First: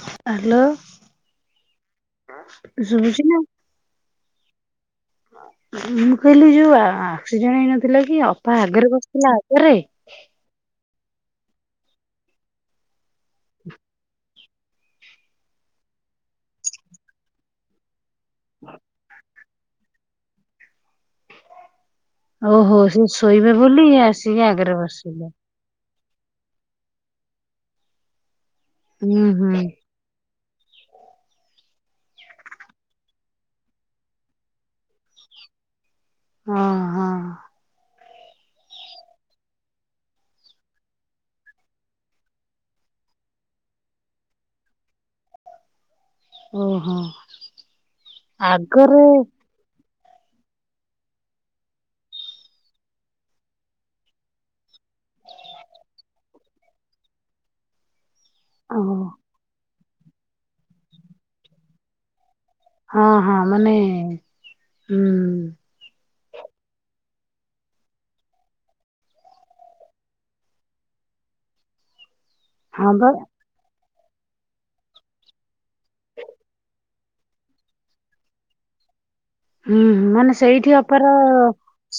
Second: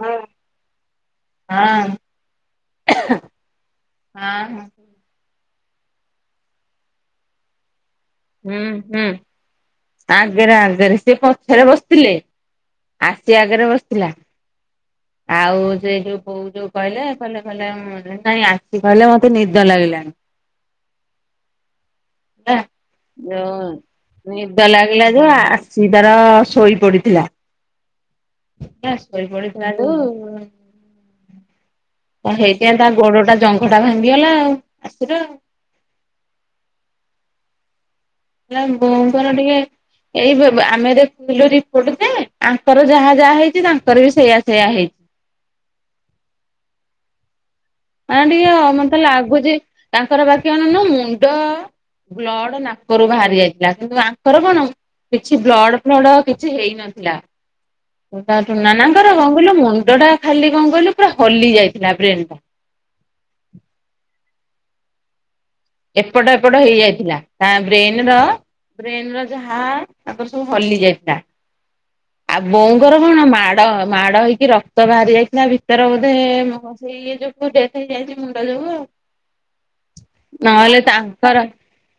ହଁ ହାଲୋ ହଁ ଶୁଭୁଛି ନା ହଁ ମୁଁ କହିଲି ଯୋଉ ଆକ୍ସିଡେଣ୍ଟ ହେଇନଥିଲା କି ଅପା ହୁଁ ଆଗରେ ହୁଁ ବସିଥିଲା ଆଗରେ। ଆଗରେ ଆଗରେ ସେ ପଛରେ ବସିଥିଲେ ଆସି ଆଗରେ ବସିଥିଲା ଆଉ ସେ ଯୋଉ କୋଉ ଯୋଉ କହିଲେ କହିଲେ କହିଲେ ନାଇଁ ଆସି କହିଲେ ମତେ ନିଦ ଲାଗିଲାଣି। ହିଁ, ଓହୋ ସେ ଶୋଇବେ ବୋଲି ଯେଉ ଆସିକି ନିଧା ଆଗରେ ଲାଗିଲା ଯେ ବସିଲେ। ଆ ସିଏ ତାର ଶୋଇ ପଡିଥିଲା ହେ ହୁଁ ଶୋଇ ହୁଁ ପଡିୁଥିଲାକୁ। ତା ହେଇଥିାଇ ତା ଗୋଡ ଟା ଜଙ୍ଘଟା ଭାଙ୍ଗିଗଲା ଆଉ ଆସୁର। ହଁ, ହଁ। ହେଲା ଆମ ବୋଉଙ୍କର ଟିକେ ଏଇ ଆମେ ଦେଖୁଥିଲୁ ରିପୋର୍ଟ ଯେ ଆଙ୍କର ଯାହା ଯାହା ହେଇଛି ତାଙ୍କର ବି ସେଇୟା ସେୟଆ ହେଇଛି। ଓହୋ ମ ଟିକେ ମତେ ଆଗରେ ଲାଗୁଛି ତାଙ୍କର ବାକି ଅନାଉନ ମୁଣ୍ଡ ବ୍ଲଡ ନାକରୁ ବାହାରି ଯାଇଥିଲା କିନ୍ତୁ ଆଙ୍କର କଣ କିଛି ବ୍ଲଡ, ଫ୍ଲଡ କିଛି ହେଇନଥିଲା ତାଠୁ ଓହୋ ନାନଙ୍କର କଣ କହିଲୁ ମୁଣ୍ଡ ଟା ଖାଲି କଣ କହିଲୁ ପୁରା ହଲି ଯାଇଥିଲା ବ୍ରେନ୍। ହଁ, ହଁ ମାନେ ହଁ ଏପଟ ଏପଟ ହେଇଯାଇଥିଲା ତା ବ୍ରେନ ର ବ୍ରେନ ର ଯାହା ତାଙ୍କର ସବୁ ହଲି ଯାଇଥିଲା। ଆଉ ହଁ ବୋଉଙ୍କର ବା କଣ ମା ମା ମାଡ ହେଇକି ରକ୍ତ ବାହାରି ଯାଇଥିଲା ଭିତରେ ବୋଧେ ଇଏ ଯୋଠୁ ଯେତିକି ଯାଇଛି ମୁଣ୍ଡା ଯୋଗୁ ଆଉ। ହୁଁ ମାନେ ସେଇଠି ନହେଲେ ଅପାର ତାଙ୍କର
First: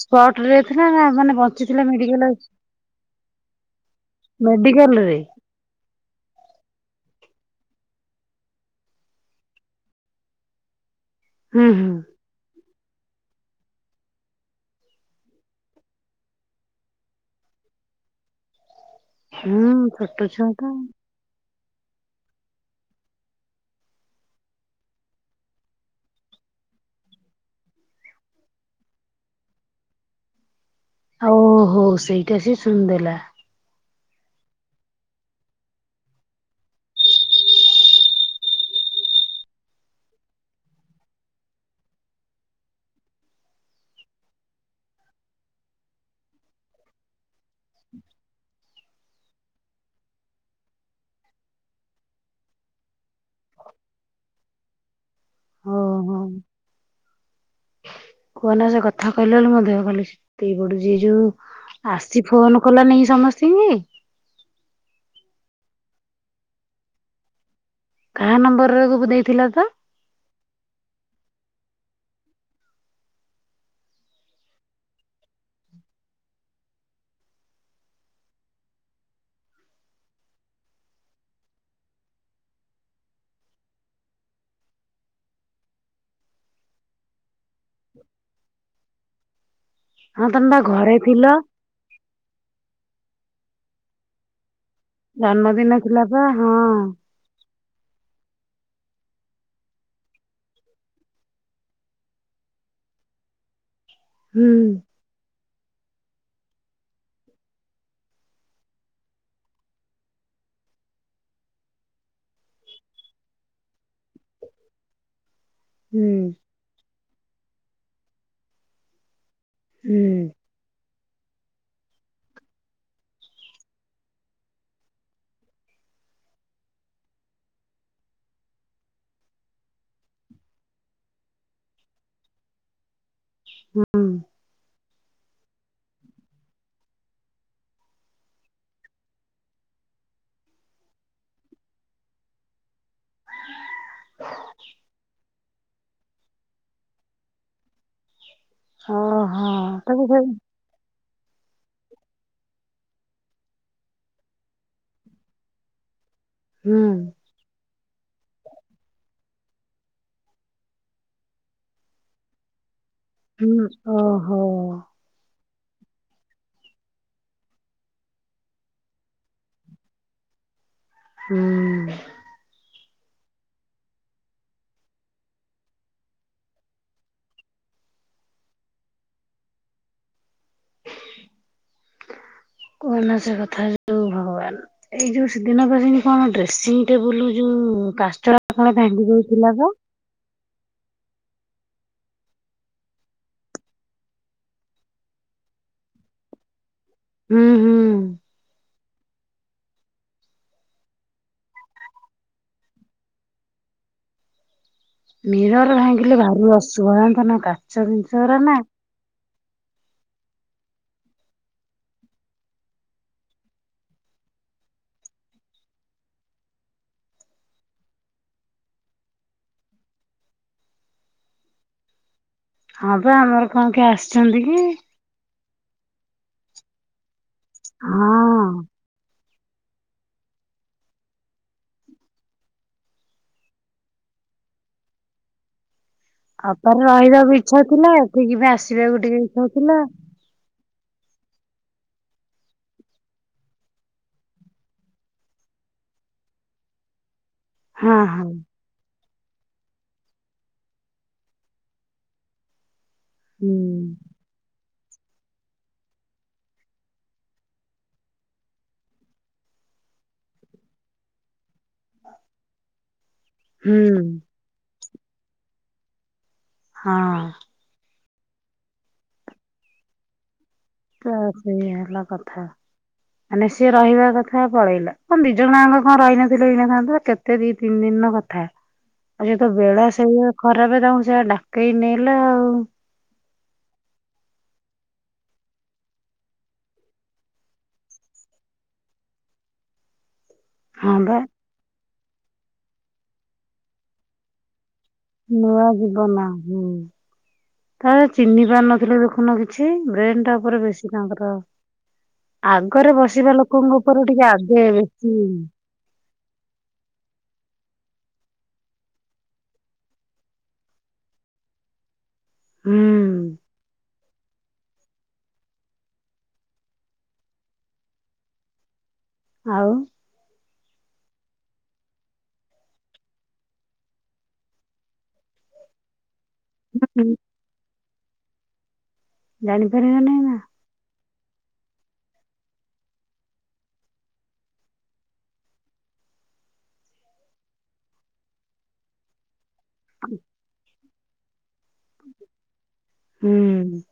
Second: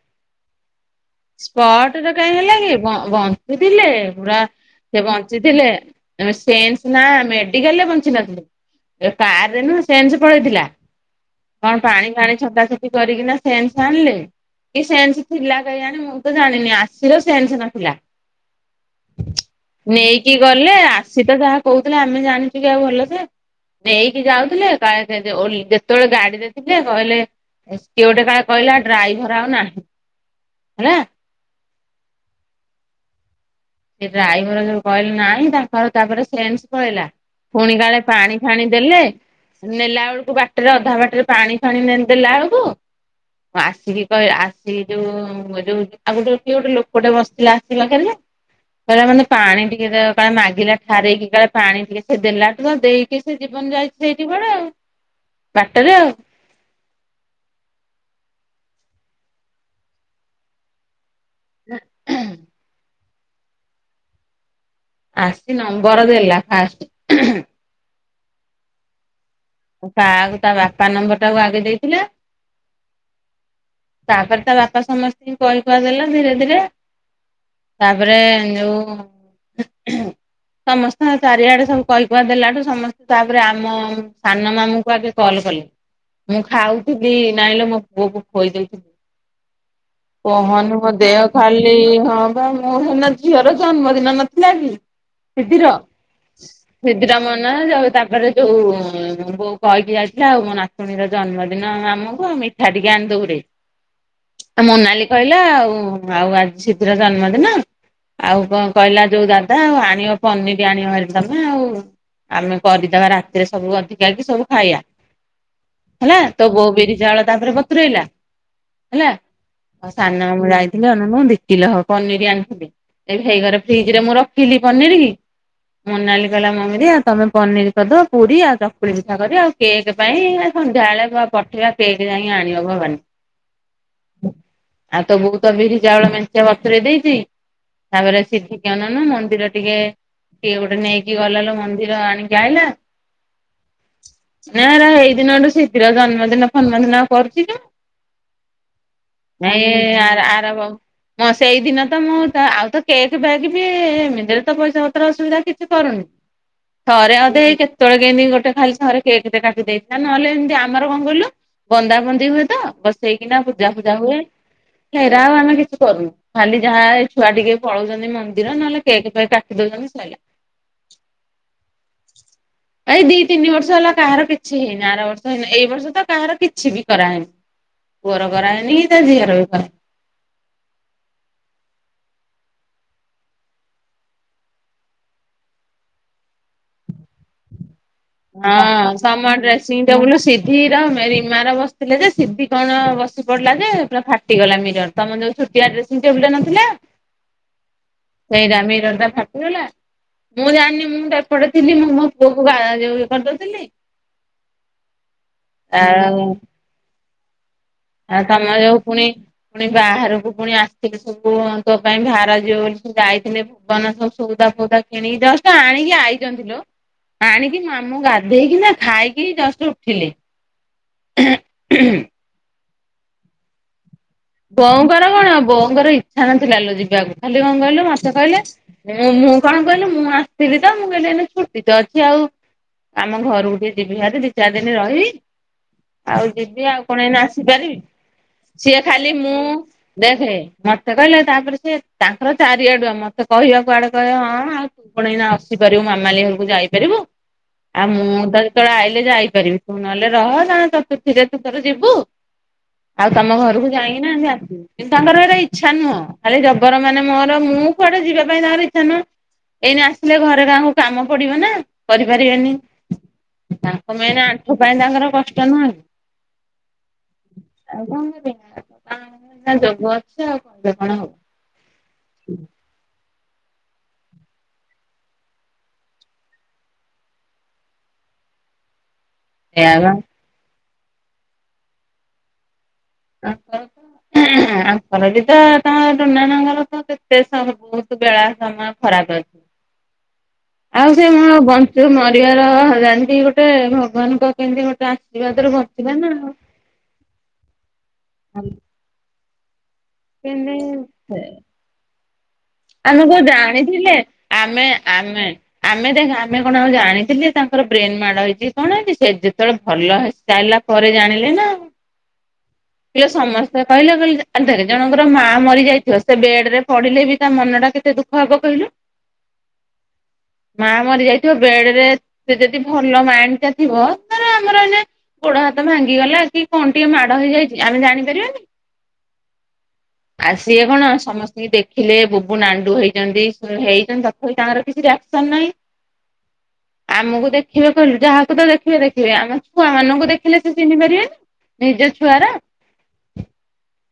ସ୍ପଟ ରେ ଥିଲା ନା ମାନେ ବଞ୍ଚିଥିଲା ସ୍ପଟ ମେଡିକାଲ କାହିଁ ହେଲା କି ବ ବଞ୍ଚିଥିଲେ, ପୁରା ମେଡିକାଲ ସେ ରେ ବଞ୍ଚି ଥିଲେ, ଆମ ସେନ୍ସ ନାଁ ମେଡିକାଲରେ ବଞ୍ଚିନଥିଲେ। ଏ କାରରେ ନୁହଁ ସେନ୍ସ ପଳେଇଥିଲା। ହୁଁ କଣ ହୁଁ ପାଣି ଫାଣି ଛଟା ଛଟି କରିକିନା ସେନ୍ସ ଆଣିଲେ କି ସେନ୍ସ ଥିଲା କେୟାଣୀ ମୁଁ ତ ଜାଣିନି ଆସି ତ ସେନ୍ସ ନଥିଲା। ହୁଁ ଛୋଟ ନେଇକି ଛୁଆ ତ ଗଲେ ଆସି ତ ଯାହା କହୁଥିଲେ ଆମେ ଜାଣିଛୁ କି ଆଉ ଭଲ ସେ ନେଇକି ଯାଉଥିଲେ, କାଳେ ସେ ଯେ ଓଲ ଯେତବେଳେ ଗାଡ଼ିରେ ଥିଲେ କହିଲେ ସେଏ କିଏ ଗୋଟେ କାଳେ କହିଲା ଡ୍ରାଇଭର ଆଉ ନାହିଁ। ହେଲା ଓ ହୋ ସେଇଟା ସେ ସୁଣି ଦେଲା। ସେ ଡ୍ରାଇଭର ଯଉ କହିଲା ନାହିଁ ତାଙ୍କର ତାପରେ ସେନ୍ସ ପଳେଇଲା। ପୁଣି କାଳେ ପାଣି ଫାଣି ଦେଲେ ନେଲା ବେଳକୁ ବାଟରେ ଅଧା ବାଟରେ ପାଣି ଫାଣି ଦେଲା ବେଳକୁ ଆସିକି କହି ଆସିକି ଯୋଉ ଏଯୋଉ ଆଉ ଗୋଟେ କିଏ ଗୋଟେ ଲୋକଟେ ବସିଥିଲା ଆସିକି ପାଖରେ ଯେ କହିଲା ମତେ ପାଣି ଟିକେ କାଳେ ମାଗିଲା ଠାରେଇକି କାଳେ ପାଣି ଟିକେ ସେ ଦେଲାଠୁ ତ ଦେଇଚି ସେ ଜୀବନ ଯାଇଛି। ସେଇଠି କୁଆଡେ ଆଉ ବାଟରେ ଆଉ ଓହୋ। କୁହନା ସେ କଥା କହିଲା ବେଳକୁ ମୋ ଦେହ ଖାଲି ସିତେଇ ପଡୁଛି ଏଇ ଯୋଉ ଆସି ଫୋନ୍ କଲାନିକି ସମସ୍ତିଙ୍କି ଆସି ନମ୍ବର ଦେଲା ଫାଷ୍ଟ କାହା ନମ୍ବରରେ ଗୁବୁ ଦେଇଥିଲା ତ? କାଆକୁ ତା ବାପା ନମ୍ବର ଟାକୁ ଆଗେ ଦେଇଥିଲା ତାପରେ ତା ବାପା ସମସ୍ତଙ୍କୁ କହି କୁହାଦେଲା ଧିରେ ଧିରେ ତାପରେ ଯଉ ଉହୁଁ ସମସ୍ତଙ୍କ ଚାରିଆଡେ ସବୁ କହି କୁହା ଦେଲାଠୁ ସମସ୍ତେ ତାପରେ ଆମ ସାନ ମାମୁଁ କୁ ଆଗେ କଲ କଲି, ମୁଁ ଖାଉଥୁବି ନାଇଁଲୋ ମୋ ପୁଅକୁ ଖୋଇ ଦୋଇ ଥୁ ହଁ ତମେ ବା କହନି ମୋ ଘରେ ଦେହ ଥିଲ ଖାଲି ଏଇ ହଁ ପା ମୋ ସେଦିନ ଝିଅର ଜନ୍ମଦିନ ନଥିଲା କି ସିଦିର ଜନ୍ମଦିନ ଥିଲା ପା ହଁ ସିଦିର ମୋ ନାଁ ଯୋଉ ତାପରେ ଯୋଉ ମୋ ବୋଉ କହିକି ଯାଇଥିଲା ଆଉ ମୋ ନାତୁଣୀର ଜନ୍ମଦିନ ଆମକୁ ଆଉ ମିଠା ଟିକେ ଆଣିଦବୁରେ। ହୁଁ ମୋନାଲି କହିଲା ଆଉ ଆଜି ସିପି ର ଜନ୍ମଦିନ ଆଉ କଣ କହିଲା ଯୋଉ ଦାଦା ଆଉ ଆଣିବ ପନିର ଆଣିବ ଭାରି ତମେ ଆଉ ଆମେ କରିଦବା ରାତିରେ ସବୁ ଅଧିକ କାଲି ସବୁ ଖାଇବା ହୁଁ ହେଲା, ତୋ ବୋଉ ବିରି ଚାଉଳ ତାପରେ ବତୁରେଇଲା ହେଲା, ହୁଁ ସାନ ମାମୁଁ ଯାଇ କିଲେ ନା ମ ଦିକିଲେ ହବ ପନିର ଆଣିଥିଲେ, ହେଇଘରେ ଫ୍ରିଜ୍ ରେ ମୁ ରଖିଥିଲି ପନିର ମୋନାଲି କହିଲା ମମି ଦେଇ ତମେ ପନିର କରିଦବ। ପୁରୀ ଆଳୁଚପ ଚକୁଳି ପିଠା କରିବା ଆଉ କେକ୍ ପାଇଁ ସନ୍ଧ୍ୟାବେଳେ ପଠେଇବା କେକ୍ ଯାଇ ଆଣିବ ଭବାନୀ। ହୁଁ ଆଉ ତ ବୋଉ ତ ବିରି ଚାଉଳ ମେଞ୍ଚେ ବତରେଇ ଦେଇଛି ତାପରେ ସିପିକୁ ଅନଉନୁ ମନ୍ଦିର ଟିକେ କିିଏ ଗୋଟେ ନେଇକି ଗଲାଲୋ ମନ୍ଦିର ଆଣିକି ଆଇଲା କୁ ଉ ଉ ଭୋ ନା ନା ସେଇ ଦିନ ଠୁ ସିପିର ଜନ୍ମଦିନ ଫନ୍ମଦିନ ଆଉ କରୁଚି କି ମୁଁ। ଓହୋ ନାଇ ଏ ତାକୁ ଆ କହିବୁ। ଆରମ୍ଭ ହଁ ସେଇଦିନ ତ ମୁଁ ଆଉ ତ କେକ୍ ଫେକେ ବି ଏମିତିରେ ତ ପଇସା ପତ୍ର ଅସୁବିଧା କିଛି କରୁନି। ହୁଁ ଥରେ ଅଧେ ଏଇ କେତେବେଳେ କେମିତି ଗୋଟେ ଖାଲି ଥରେ କେକ ଟେ କାଟି ଦେଇଥିଲା ନହେଲେ ଏମତି ଆମର କଣ କହିଲୁ ବନ୍ଦା ବନ୍ଦି ହୁଏ ତ ବ ହେଇକିନା ହୁଁ ପୂଜା ଫୂଜା ହୁଏ ଓହୋ ସେରା ଆଉ ଆମେ କିଛି କରୁନୁ। ଖାଲି ଯାହା ଏ ଛୁଆ ଟିକେ ପଳଉଛନ୍ତି ମନ୍ଦିର ନହେଲେ କେକ୍ ଫେକ୍‌ କାଟି ଦଉଛନ୍ତି ସଇଲା। ହୁଁ। ଏଇ ଦି ତିନି ବର୍ଷ ହେଲା କାହାର କିଛି ହେଇନି। ଆର ବର୍ଷ ହେନେ ଏଇ ବର୍ଷ ତ କାହାର କିଛି ବି କରାହେଇନି। ପୂଅର କରାହେଇନି କି ତା ଝିଅରବି କରାହେଇନି। [inaudible] କୁହନା ସେ କଥା ଯୋଉ ଭଗବାନ୍। ଏଇ ଯୋଉ ସେଦିନ କହେଲେନି କଣ ଡ୍ରେସିଂ ଟେବୁଲ ଯୋଉ କା ହଁ ସମନ ଡ୍ରେସିଂଙ୍ଗି। ଟେବୁଲ ସିଧି ର ମେ ରିମାର ବସିଥିଲେ ଯେ ସିଧି କଣ ବସି ପଡିଲା ଯେ ପୁରା ଫା ଫାଟିଟି ଗଲା ମିରର ତମର ଯୋଉ ଛୋଟିଆ ଡ୍ରେସିଂଟେବୁଲ ଟା ନଥିଲା ଉଁ ହୁଁ। ମିରା ମିରର ଟା ଫାଟିଗଲା। ମୁଁ ଜାଣିନି ମୁଁ ତ ଏପଟେ ଥିଲି। ମୁଁ ମୋ ପୁଅକୁ ଗା ଯୋଉ ଇଏ କରିଦଉଥିଲି। ମିରର ଭାଙ୍ଗିଲେ ଆଉ ଭାରି ଅସୁଭ ଜାଣିଛ ନା କା? ଆଉ ତମ ଯୋଉ ପୁଣି ପୁଣି ବାହାରକୁ ପୁଣି ଆସି କି ସବୁ ତୋ ପାଇଁ ବାହାର ଯିବ ବୋଲି ଯାଇଥିଲି। ବନା ସବୁ ସଉଦା ଫୋଉଦା କିଣିିକି ଜଷ୍ଟ ଆଣିକି ଆଇଛନ୍ତି ଲୋ। ଆଣିକି ମାମୁ ଗାଧେଇକି ନା, ଖାଇକି ହିଁ ଜଷ୍ଟ ଉଠିଲେ। ହମ୍ ହମ୍। ହଁ ପା ଆମର କଣ କିଏ ଆସିଛନ୍ତି କି? କରଗଣ ବୋଉଙ୍କର ଇଚ୍ଛା ନଥିଲା ଲୋ ଯିବାକୁ। ଖାଲି କଣ କହିଲୁ ମତେ କହିଲେ ହଁ ମୁଁ ମୁଁ କଣ କହିଲି ମୁଁ ଆସିଥିଲି ତ ମୁଁ କହିଲି ଏଇନା ଛୁଟି ତ ଅଛି ଆଉ ଆମ ଘରକୁ ଟିକେ ଯିବି ବାହାରି ଦି ଚାରି ଦିନି ରହିବି। ଆଉ ଯିବି ଆଉ ଅପାର କଣ ଏଇନା ରହିବାକୁ ଇଚ୍ଛା ଆସିପାରିବି। ଥିଲା। ଏଠିକି ବି ଆସି ସିଏ ଖାଲି ମୁଁ। ଦେଖେ ମତେ କହିଲେ ତାପରେ ସେ ତାଙ୍କର ଚାରିଆଡୁ ମତେ କହିବାକୁ ଆଡେ କହିଲେ ହଁ ଆଉ। ତୁକଣ ଏଇନା ଆସିପାରିବୁ ମାମାଲି ଘରକୁ ଯାଇପାରିବୁ। ଆଉ ହଁ ମୁଁ ହଁ ତ କେତବେଳେ ଆଇଲେ ଯାଇପାରିବି। ତୁ ନହେଲେ ରହ ନ ହେଲେ ତୁ ଥିଲେ ତୁ ତୋର ଯିବୁ। ଆଉ ତମ ହୁଁ ଘରକୁ ଯାଇ ନାହାନ୍ତି ଆସି? କିନ୍ତୁ ତାଙ୍କର ଏଇରା ଇଚ୍ଛା ନୁହଁ। ଖାଲି ଜବର ମାନେ ମୋର ମୁଁ କୁଆଡେ ଯିବା ପାଇଁ ତାଙ୍କର ଇଚ୍ଛା ନୁହଁ। ଏଇନା ଆସିଲେ ଘରେ କାହାକୁ କାମ ପଡିବ ନା। କରିପାରିବେନି। ତାଙ୍କ ହୁଁ ମେନ୍ ଆଣ୍ଠୁ ପାଇଁ ତାଙ୍କର କଷ୍ଟ ନହେଁ କି। ହଁ। ଆଉ କଣ ନେଵି ତାଙ୍କର ଯୋଗ ଅଛି। ଆଉ କରିବେ କଣ? ହବ ତ ସେୟା ହେଲ କଥା। ମାନେ ସିଏ ରହିବା କଥା ପଳେଇଲା। କଣ ଦି ଜଣଙ୍କ କଣ ରହିନଥିଲେ ହେଇନଥାନ୍ତା। କେତେ ଦି ତିନି ଦିନର କଥା। ଆଉ ସେତ ଏଇଆ ବେଳା ବା ସେୟା ଖରାପେ ତାଙ୍କୁ ସେୟା ଡାକେଇ ନେଲା ଆଉ। ଅ ହ। ତାଙ୍କର ବି ତ ତାଙ୍କ ଟୁନା ନନାର ତ କେତେ ସାର ବହୁତ ବେଳା ସମୟ ଖରାପ ଅଛି। ହଁ ଆଉ ସେ ବା ମୋର ବ ଯୋଉ ମରିବାର ହଜାନ୍ତି ଗୋଟେ ଭଗବାନଙ୍କ କେମିତି ଗୋଟେ ଆଶୀର୍ବାଦରୁ ନୂଆ ବଞ୍ଚିଲେ ଜୀବନ ନା ଆଉ। ହୁଁ ଥରେ ଚିହ୍ନି ଆଉ। ପାରୁନଥିଲେ ଦେଖୁନ କିଛି। ବ୍ରେନ ଟା ଉପରେ ବେଶୀ କେମିତି ତାଙ୍କର ଆଗରେ ଆମେ କଣ ବସିବା ଲୋକଙ୍କ ଜାଣିଥିଲେ ଉପରେ ଟିକେ ଆମେ ଆଗେ ବେଶୀ ଆମେ ଆମେ ଦେଖ ଆମେ କଣ ଆଉ ଜାଣିଥିଲେ ତାଙ୍କର ବ୍ରେନ ମାଡ ହେଇଚି କଣ ହେଇଚି ସେ ଯେତେବେଳେ ଭଲ ହେ ସାଇଲା ପରେ ଜାଣିଲେ ନା। ହୁଂ। ଏ ସମସ୍ତେ କହିଲେ କହିଲେ ଆରେ ଦେଖ୍ ଜଣଙ୍କର ମା ମରି ଯାଇଥିବ ସେ ବେଡ ରେ ପଡିଲେ ବି ତା ମନ ଟା କେତେ ଦୁଃଖ ହବ କହିଲୁ? ଆଉ। ମା ମରି ଯାଇଥିବ ବେଡେରେ ସେ ଯଦି ଭଲ ମାଇଣ୍ଡ ଟା ଥିବ ଧର ଆମର ଯେମତି ଗୋଡ ହାତ ଭାଙ୍ଗିଗଲା କି- କଣ ଟିକେ ମାଡ ହେଇଯାଇଛି ଆମେ ଜାଣିପାରିବାନି। ଜାଣିପାରିବା ନେଇଁ ନା। ଆଉ ସିଏ କଣ ସମସ୍ତିଙ୍କୁ ଦେଖ ଥିଲେ ବୁବୁ ନାଣ୍ଡୁ ହେଇଚନ୍ତି ହେଇଛନ୍ତି ତଥାପି ତାଙ୍କର କିଛି ରିଆକ୍ସନ ନାହିଁ। ଆମକୁ ଦେଖିବେ କହିଲୁ ଯାହାକୁ ତ ଦେଖିବେ ଦେଖିବେ ଆମ ଛୁଆ ମାନଙ୍କୁ ଦେଖିଲେ ସେ ଚିହ୍ନି ପାରିବେନି ନିଜ ଛୁଆରା। ହୁଁ।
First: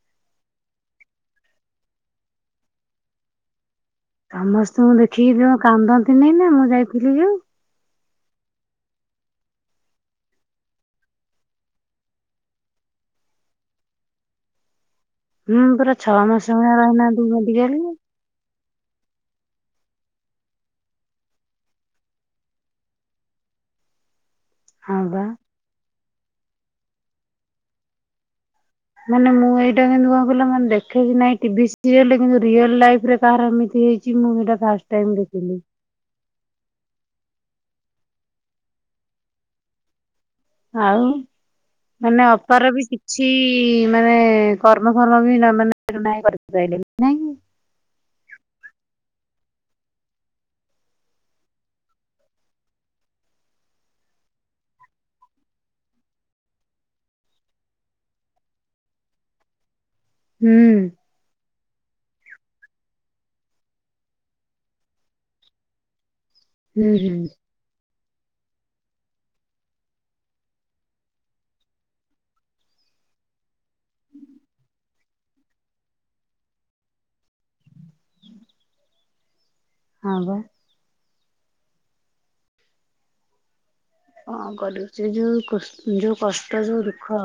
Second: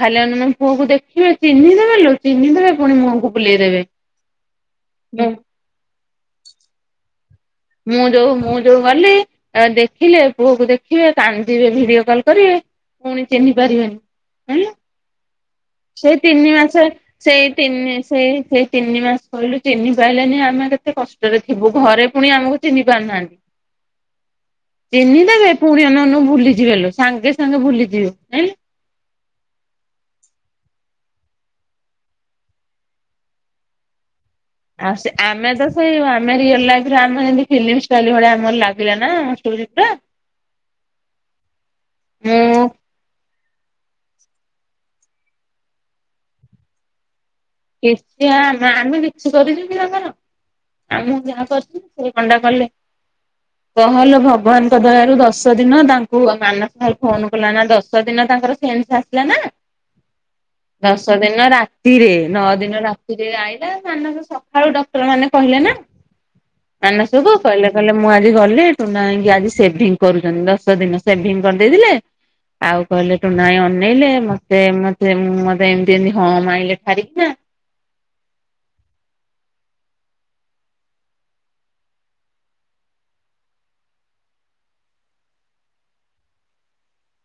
ଖାଲି ଅନନ୍ ପୁଅକୁ ଦେଖିବେ ଚିହ୍ନି ଦେବେ ଲୋ ଚିହ୍ନି ଦେବେ ପୁଣି ମୁହକୁ ବୁଲେଇଦେବେ। ସମସ୍ତଙ୍କୁ ମୁଁ ଦେଖିକି ଯୋଉ କାନ୍ଦନ୍ତି ନାଇ ନା ମୁଁ ଯାଇଥିଲି ଯୋଉ। ମୁଁ ଯୋଉ ମୁଁ ଯୋଉ ଗଲି। ଆ ଦେଖିଲେ ପୁଅକୁ ଦେଖିବେ କାନ୍ଦିବେ ଭିଡିଓ କଲ କରିବେ ପୁଣି ଚିହ୍ନି ପାରିବେନି। ହୁଁ ହୁଁ ପୁରା ସେଇ ଛଅ ମାସ ତିନି ଭଳିଆ ମାସେ ରହିନାହାନ୍ତି ସେଇ ମେଡିକାଲରେ ତିନିସ୍ ସେ ସେ ତିନି ମାସେ କହିଲୁ ଚିହ୍ନି ପାଇଲେନି ଆମେ କେତେ କଷ୍ଟରେ ଥିବୁ ଘରେ। ଫୁଣି ଆମକୁ ଚିହ୍ନି ପାରୁନାହାନ୍ତି ହଁ ବା ଚିହ୍ନିଦେବେ। ପୁଣି ଅନଉ ଅନଉ ଭୁଲିଯିବେ ଲୋ ସାଙ୍ଗେ ସାଙ୍ଗେ ଭୁଲିଯିବେ ଯାଇଁଲୁ ମାନେ ମୁଁ ଏଇଟା କିନ୍ତୁ କଣ କହିଲ ମାନେ ଦେଖେ କି ନାଇଁ ଟିଭି ସିରିଏଲରେ କିନ୍ତୁ ରିଅଲ ଲାଇଫ ରେ କାହାର ଏମିତି କିମୋ ହେଟା। ଆଉ ସେ ଆମେ ତ ସେଇ ଆମେ ରିଅଲ ଲାଇଫ୍ ରେ ଆମେ ହେମତି ଫିଲ୍ମଷ୍ଟାଇଲ ଭଳିଆ ଆମର ଲାଗିଲା ନା ପୁରି ପୁରା। ଆଉ ମାନେ ମୁଁ ଅପାର ବି ସି ଛି ମାନେ କର୍ମଫଳ ବି ନା ମାନେ ନାଇଁ କରି ପାଇଲେ ନାଇଁ କି କିଛି ଆ ଆଁ ଆମେ କିଛି କରିଚୁ କି ତାଙ୍କର। ଆଉ ମୁଁ ଯାହା କରଛି ସେ କଣଡା କଲେ। କହଲୋ ଭଗବାନ୍ ଙ୍କ ଦୟାରୁ ଦଶ ଦିନ ତାଙ୍କୁ ମାନସ ଭାଇ ଫୋନ କଲା ନା ଦଶ ଦିନ ତାଙ୍କର ସେନ୍ସ ଆସ୍ ଲାନା ହୁଁ ଦଶ ଦିନ ରାତିରେ। ନଅ ଦିନ ରାତିରେ ଆଇଲା ମାନଙ୍କୁ ସକାଳୁ ଡକ୍ଟର ମାନେ କହିଲେ ନା। ହୁଁ ହୁଁ ମାନସକୁ କହିଲେ କହିଲେ ମୁଁ ଆଜି ଗଲି ଟୁନା ଭାଇଙ୍କି ଆଜି ସେଭିଙ୍ଗ କରୁଛନ୍ତି ଦଶ ଦିନ ସେଭିଙ୍ଗ କରିଦେଇଥିଲେ। ଆଉ କହିଲେ ଟୁନା ଭାଇଁ ଅନେଇଲେ ମତେ ମତେ ମତେ ଏମିତି ଏମତି ହଁ ମାଇଲେ ଠାର୍ ର୍ଚି ନା। ହଁ ବା। ହଁ କରୁଛି ଯୋଉ କସ୍ ଯୋଉ କଷ୍ଟ ଯୋଉ ଦୁଃଖ।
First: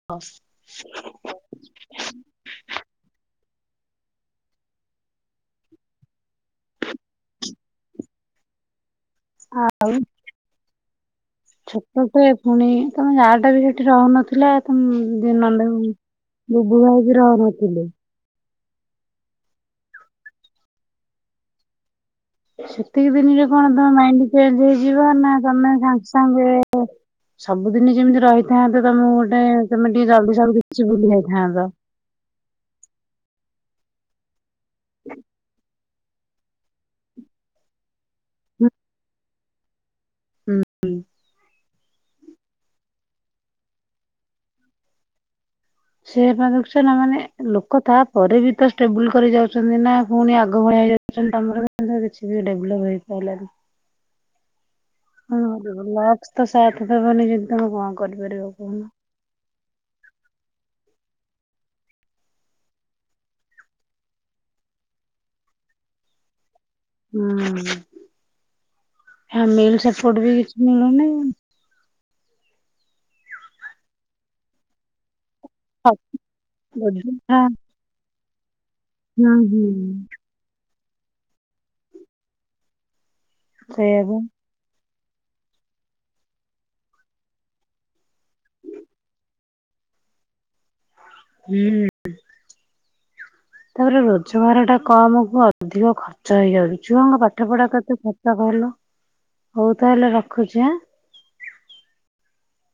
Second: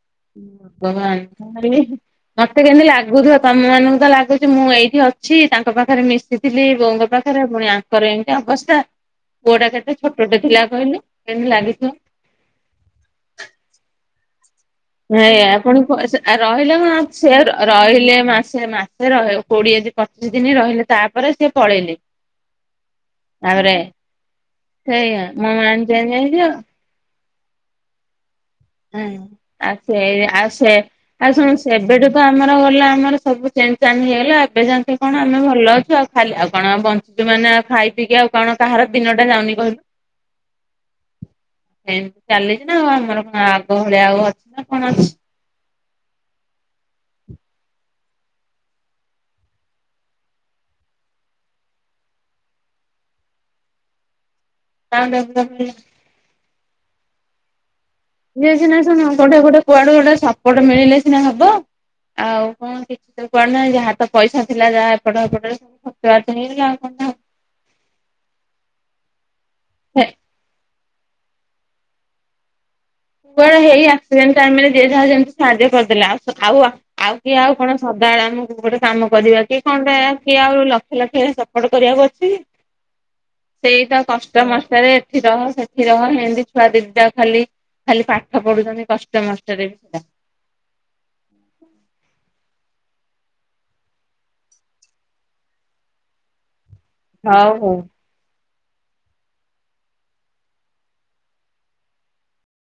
ଭଗବାନ୍ ଖାଲି। [unintelligible] ମତେ କେମିତି ଲାଗୁଥିବ ତମ ମାନଙ୍କୁ ତ ଲାଗୁଛି ମୁଁ ଏଇଠି ଅଛି ତାଙ୍କ ପାଖରେ ମିଶ୍ ଥିଲି ବୋଉଙ୍କ ପାଖରେ ପୁଣି ଆଙ୍କର ଏମିତି ଅବସ୍ଥା ପୁଅଟା କେତେ ଛୋଟଟେ ଥିଲା କହଲେ ଛୋଟ ଟେ ପୁଣି ତମେ ଯାହା ଟା ବି ସେଠି ରହୁନଥିଲା ତମ ନାଇଁ ନନା ଆପଣଙ୍କୁ ସ ରହିଲେ ବୁବୁ ଭାଇ ବି ମାସେ ସେ ରହୁନଥିଲେ। ରହିଲେ ମାସ୍ ସେ ମାସେ ରହେ କୋଡିଏ ଦି ପଚିଶ ଦିନ୍ ରହିଲେ ତାପରେ ସେ ପଳେଇଲେ। ସେତିକି ଦିନରେ କଣ ତାପରେ ତମ ମାଇଣ୍ଡ ଚେଞ୍ଜ ହେଇଯିବ ସେଇଆ ନା ମୋ ତମେ ମାଇଣ୍ଡ ସାଙ୍ଗ ଚେଞ୍ଜ ସାଙ୍ଗେ ହେଇଯିବ ଓ ସବୁଦିନ ଯେମିତି ରହି ଥାନ୍ତେ ତମକୁ ହୁଁ ଗୋଟେ ଆଉ ତମେ ସେ ଟିକେ ଜଲ୍ଦୀ ଆଉ ଜଲ୍ଦୀ ସବୁ ସେ କିଛି ବୁଲି ଆଉ ଶୁଣୁ ଯାଇଥାନ୍ତ ସେବେଠୁ ତ ଆମର ଗଲ ଆମର ସବୁ ଚେଙ୍ଗ ଚାଙ୍ଗ୍ ହେଇଗଲା ଏବେ ଯାଣିନ୍ତେ କଣ ଆମେ ଭଲ ଅଛୁ ଆଉ ଖାଲି ଆଉ କଣ ଆ ବ ଯୋଉମାନେ ଆଉ ଖାଇ ପିଇକି ଆଉ କଣ କାହାର ଦିନ ଟା ଯାଉନି କହିଲୁ ହୁଁ ହୁଁ। ଏମିତି ଚାଲିଛି ନା ଆଉ ଆମର କଣ ଆଗ ଭଳିଆଉ ଅଛି ନା କଣ ଅଛି। ସେ ପା ନୁଖ୍ଛ ନା ମାନେ ଲୋକ ତାପରେ ବି ତ ଷ୍ଟେବୁଲ କରି ଯାଉଛନ୍ତି ନା ପୁଣି ଆଗ ଭଳିଆଇା ଅକ୍ଚୋଳି ତମର କିଛି ବି ଡେଭ୍ଲପ୍ ହେଇପାରିଲାନି। ହଁ ଲକ୍ସ ତ ସାଥ୍ ଦବନି ଯେମିତି ତମେ ଯଦି ହଁ କରିବ ଯିଏ ସିନା ଶୁଣ ଗୋଟେ ଗୋଟେ କୁଆଡେ ଗୋଟେ ସପୋର୍ଟ ମିଳିଲେ ସିନା ହବ ଆଉ କଣ। ହ କିଛି ତ କୁ ଆଡେ ନାହିଁ ଯାହା ତ ପଇସା ଥିଲା ଯାହା ଏପଟ ଏପଟରେ ସବୁ ଖର୍ଚ୍ଚ ବାର୍ଚ୍ଚ ହେଇଗଲା ଆଉ କ ହଁ ମିଲ୍ ସେପଟେ ବି କିଛି ମିଳୁନି କୁଆଡେ ହେଇ ଆକ୍ସିଡେଣ୍ଟ ଟାଇମରେ ଯିଏ ଯାହା ଯେମିତି ସାହାଯ୍ୟ କରିଦେଲା ଆ ଆଉ ଆଉ କିଏ ରୋଜଗାର ଆଉ କଣ ସଦାବେଳେ ଆମକୁ ଗୋଟେ କାମ ହୁଁ କରିବା କି ହୁଁ କଣଟେ କିଏ ଆ ଲକ୍ଷ ଲକ୍ଷ ସପୋର୍ଟ କରିବାକୁ ଅଛି କି ସେଇଆ ସେଇତ ପା କଷ୍ଟ ମଷ୍ଟରେ। ଏଠି ରହ ସେଠି ରହ ଏମିତି ଛୁଆ ଦିଦିଟା କୁ ଖାଲି। ଖାଲି ପାଠ ପଢୁଛନ୍ତି କଷ୍ଟ ମଷ୍ଟରେ। ହୁଁ। ତାପରେ ରୋଜଗାର ଟା କମ କୁ ଅଧିକ ଖର୍ଚ୍ଚ ହେଇଯାଉଛି ଝୁଅଙ୍କ ପାଠ ହଉ ପଢା ହଉ। କତେ ତ ଭଲ ହଉ ତାହେଲେ ରଖୁଛି ଆଁ